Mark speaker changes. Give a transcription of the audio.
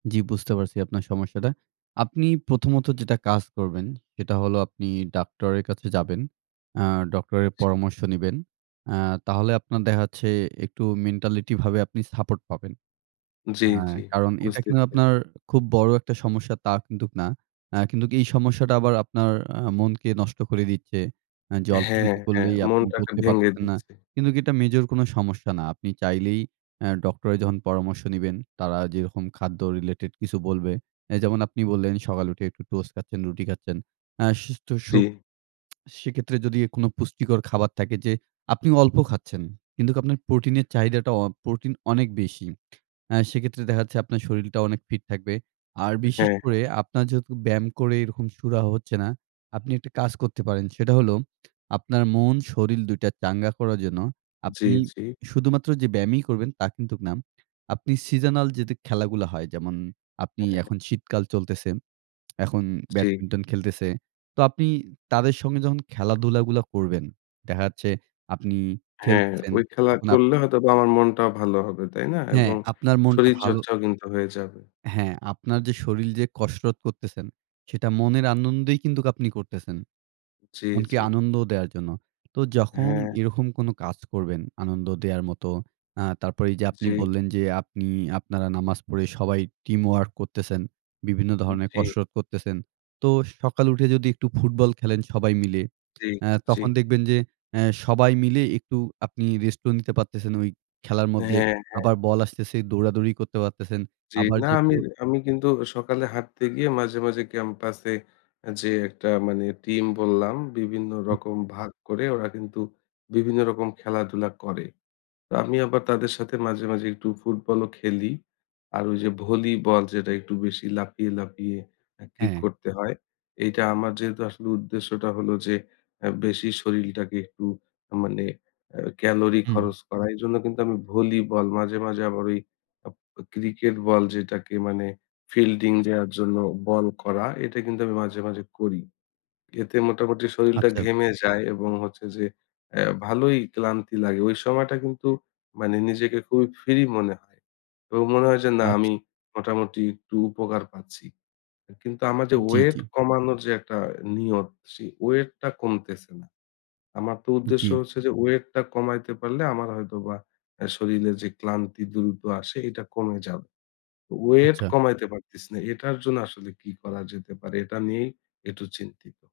Speaker 1: জি, বুঝতে পারছি আপনার সমস্যাটা। আপনি প্রথমত যেটা কাজ করবেন, সেটা হলো আপনি ডাক্তারের কাছে যাবেন। আ ডক্টরের
Speaker 2: আচ্ছা।
Speaker 1: পরামর্শ নিবেন। আ তাহলে আপনার দেখাচ্ছে একটু mentality ভাবে আপনি support পাবেন।
Speaker 2: জি,
Speaker 1: অ্যা
Speaker 2: জি।
Speaker 1: কারণ এটা
Speaker 2: বুঝতে
Speaker 1: কিন্তু আপনার
Speaker 2: পেরেছি।
Speaker 1: খুব বড় একটা সমস্যা তা কিন্তুক না। অ্যা কিন্তু এই সমস্যাটা আবার আপনার অ্যা মনকে নষ্ট করে দিচ্ছে। যে, অল্প
Speaker 2: হ্যাঁ,
Speaker 1: কিছু
Speaker 2: হ্যাঁ।
Speaker 1: করলেই আপনি
Speaker 2: মনটাকে
Speaker 1: করতে
Speaker 2: ভেঙে
Speaker 1: পারতেছেন না।
Speaker 2: দিচ্ছে।
Speaker 1: কিন্তুক কি এটা মেজর কোন সমস্যা না। আপনি চাইলেই অ্যা ডক্টরের যখন পরামর্শ নিবেন তারা যেরকম খাদ্য related কিছু বলবে। অ্যা যেমন আপনি বললেন সকালে উঠে একটু toast খাচ্ছেন, রুটি খাচ্ছেন হ্যাঁ। সুস্থ স
Speaker 2: জি।
Speaker 1: সেক্ষেত্রে যদি কোন পুষ্টিকর খাবার থাকে যে, আপনি অল্প খাচ্ছেন কিন্তু আপনার প্রোটিনের চাহিদাটা অ প্রোটিন অনেক বেশি। অ্যা সেক্ষেত্রে দেখা যাচ্ছে আপনার শরীরটা অনেক fit থাকবে। আর বিশেষ
Speaker 2: হ্যাঁ,
Speaker 1: করে
Speaker 2: হ্যাঁ।
Speaker 1: আপনার যেহেতু ব্যায়াম করে এরকম সুরাহাঁ হচ্ছে না, আপনি একটা কাজ করতে পারেন। সেটা হলো আপনার মন শরীর ২ টা চাঙ্গা করার জন্য
Speaker 2: জি,
Speaker 1: আপনি
Speaker 2: জি।
Speaker 1: শুধুমাত্র যে, ব্যায়ামই করবেন তা কিন্তুক না। আপনি seasonal যে, খেলাগুলো হয়, যেমন আপনি
Speaker 2: হ্যাঁ, হ্যাঁ।
Speaker 1: এখন শীতকাল চলতেছে এখন
Speaker 2: জি।
Speaker 1: ব্যাডমিন্টন খেলতেছে। তো আপনি তাদের সঙ্গে যখন খেলাধুলা গুলো করবেন, দেখা যাচ্ছে আপনি
Speaker 2: হ্যাঁ,
Speaker 1: খেলতেছেন
Speaker 2: ওই খেলা
Speaker 1: তখন আপ
Speaker 2: করলে হয়তোবা আমার মনটাও ভালো হবে, তাই না?
Speaker 1: হ্যাঁ,
Speaker 2: এবং
Speaker 1: আপনার মনটা ভালো
Speaker 2: শরীরচর্চাও কিন্তু হয়ে যাবে।
Speaker 1: হ্যাঁ, আপনার যে, শরীর যে, কসরত করতেছেন সেটা মনের আনন্দেই কিন্তু আপনি করতেছেন।
Speaker 2: জি,
Speaker 1: মনকে
Speaker 2: জি।
Speaker 1: আনন্দ দেওয়ার জন্য। তো যখন
Speaker 2: হ্যাঁ।
Speaker 1: এরকম কোন কাজ করবেন আনন্দ দেওয়ার মতো। অ্যা তারপরে এই যে, আপনি
Speaker 2: জি।
Speaker 1: বললেন যে, আপনারা নামাজ পড়ে সবাই teamwork করতেছেন, বিভিন্ন ধরনের
Speaker 2: জি।
Speaker 1: কসরত করতেছেন। তো সকালে উঠে যদি একটু ফুটবল খেলেন সবাই মিলে
Speaker 2: জি,
Speaker 1: অ্যা
Speaker 2: জি।
Speaker 1: তখন দেখবেন যে, অ্যা সবাই মিলে একটু আপনি rest ও নিতে পারতেছেন খেলার মধ্যে
Speaker 2: হ্যাঁ, হ্যাঁ।
Speaker 1: আবার বল আসতেছে দৌড়াদৌড়ি করতে পারতেছেন।
Speaker 2: জি,
Speaker 1: আবার
Speaker 2: না আমি,
Speaker 1: যেহেতু
Speaker 2: আমি কিন্তু সকালে হাঁটতে গিয়ে মাঝে, মাঝে campus এ যে, একটা মানে team বললাম, বিভিন্ন রকম ভাগ করে ওরা কিন্তু বিভিন্ন রকম খেলাধুলা করে। তো আমি আবার তাদের সাথে মাঝে, মাঝে একটু ফুটবলও খেলি। আর ওই যে, ভলিবল যেটা একটু বেশি লাফিয়ে, লাফিয়ে কিক
Speaker 1: হ্যাঁ।
Speaker 2: করতে হয়, এইটা আমার যেহেতু আসলে উদ্দেশ্যটা হলো যে, বেশি শরীরটাকে একটু মানে এ calorie
Speaker 1: হুম।
Speaker 2: খরচ করা। এইজন্য কিন্তু আমি ভলিবল মাঝে, মাঝে আবার ওই ক্রিকেট বল যেটাকে মানে fielding দেওয়ার জন্য বল করা এটা কিন্তু আমি মাঝে, মাঝে করি। এতে মোটামুটি শরীরটা
Speaker 1: আচ্ছা।
Speaker 2: ঘেমে যায় এবং হচ্ছে যে, অ্যা ভালোই ক্লান্তি লাগে। ঐ সময়টা কিন্তু মানে নিজেকে খুবই free মনে হয়। তো মনে হয় যে, না
Speaker 1: আচ্ছা।
Speaker 2: আমি মোটামুটি একটু উপকার পাচ্ছি। কিন্তু আমার যে,
Speaker 1: জি,
Speaker 2: ওয়েট
Speaker 1: জি।
Speaker 2: কমানোর যে, একটা নিয়ত সেই weight টা কমতেছে না। আমার তো উদ্দেশ্য
Speaker 1: জি।
Speaker 2: হচ্ছে যে, ওয়েট টা কমাইতে পারলে আমার হয়তোবা শরীরে যে, ক্লান্তি দ্রুত আসে এটা কমে যাবে। ওয়েট
Speaker 1: আচ্ছা।
Speaker 2: কমাইতে পারতিস না। এটার জন্য আসলে কি করা যেতে পারে এটা নিয়েই একটু চিন্তিত।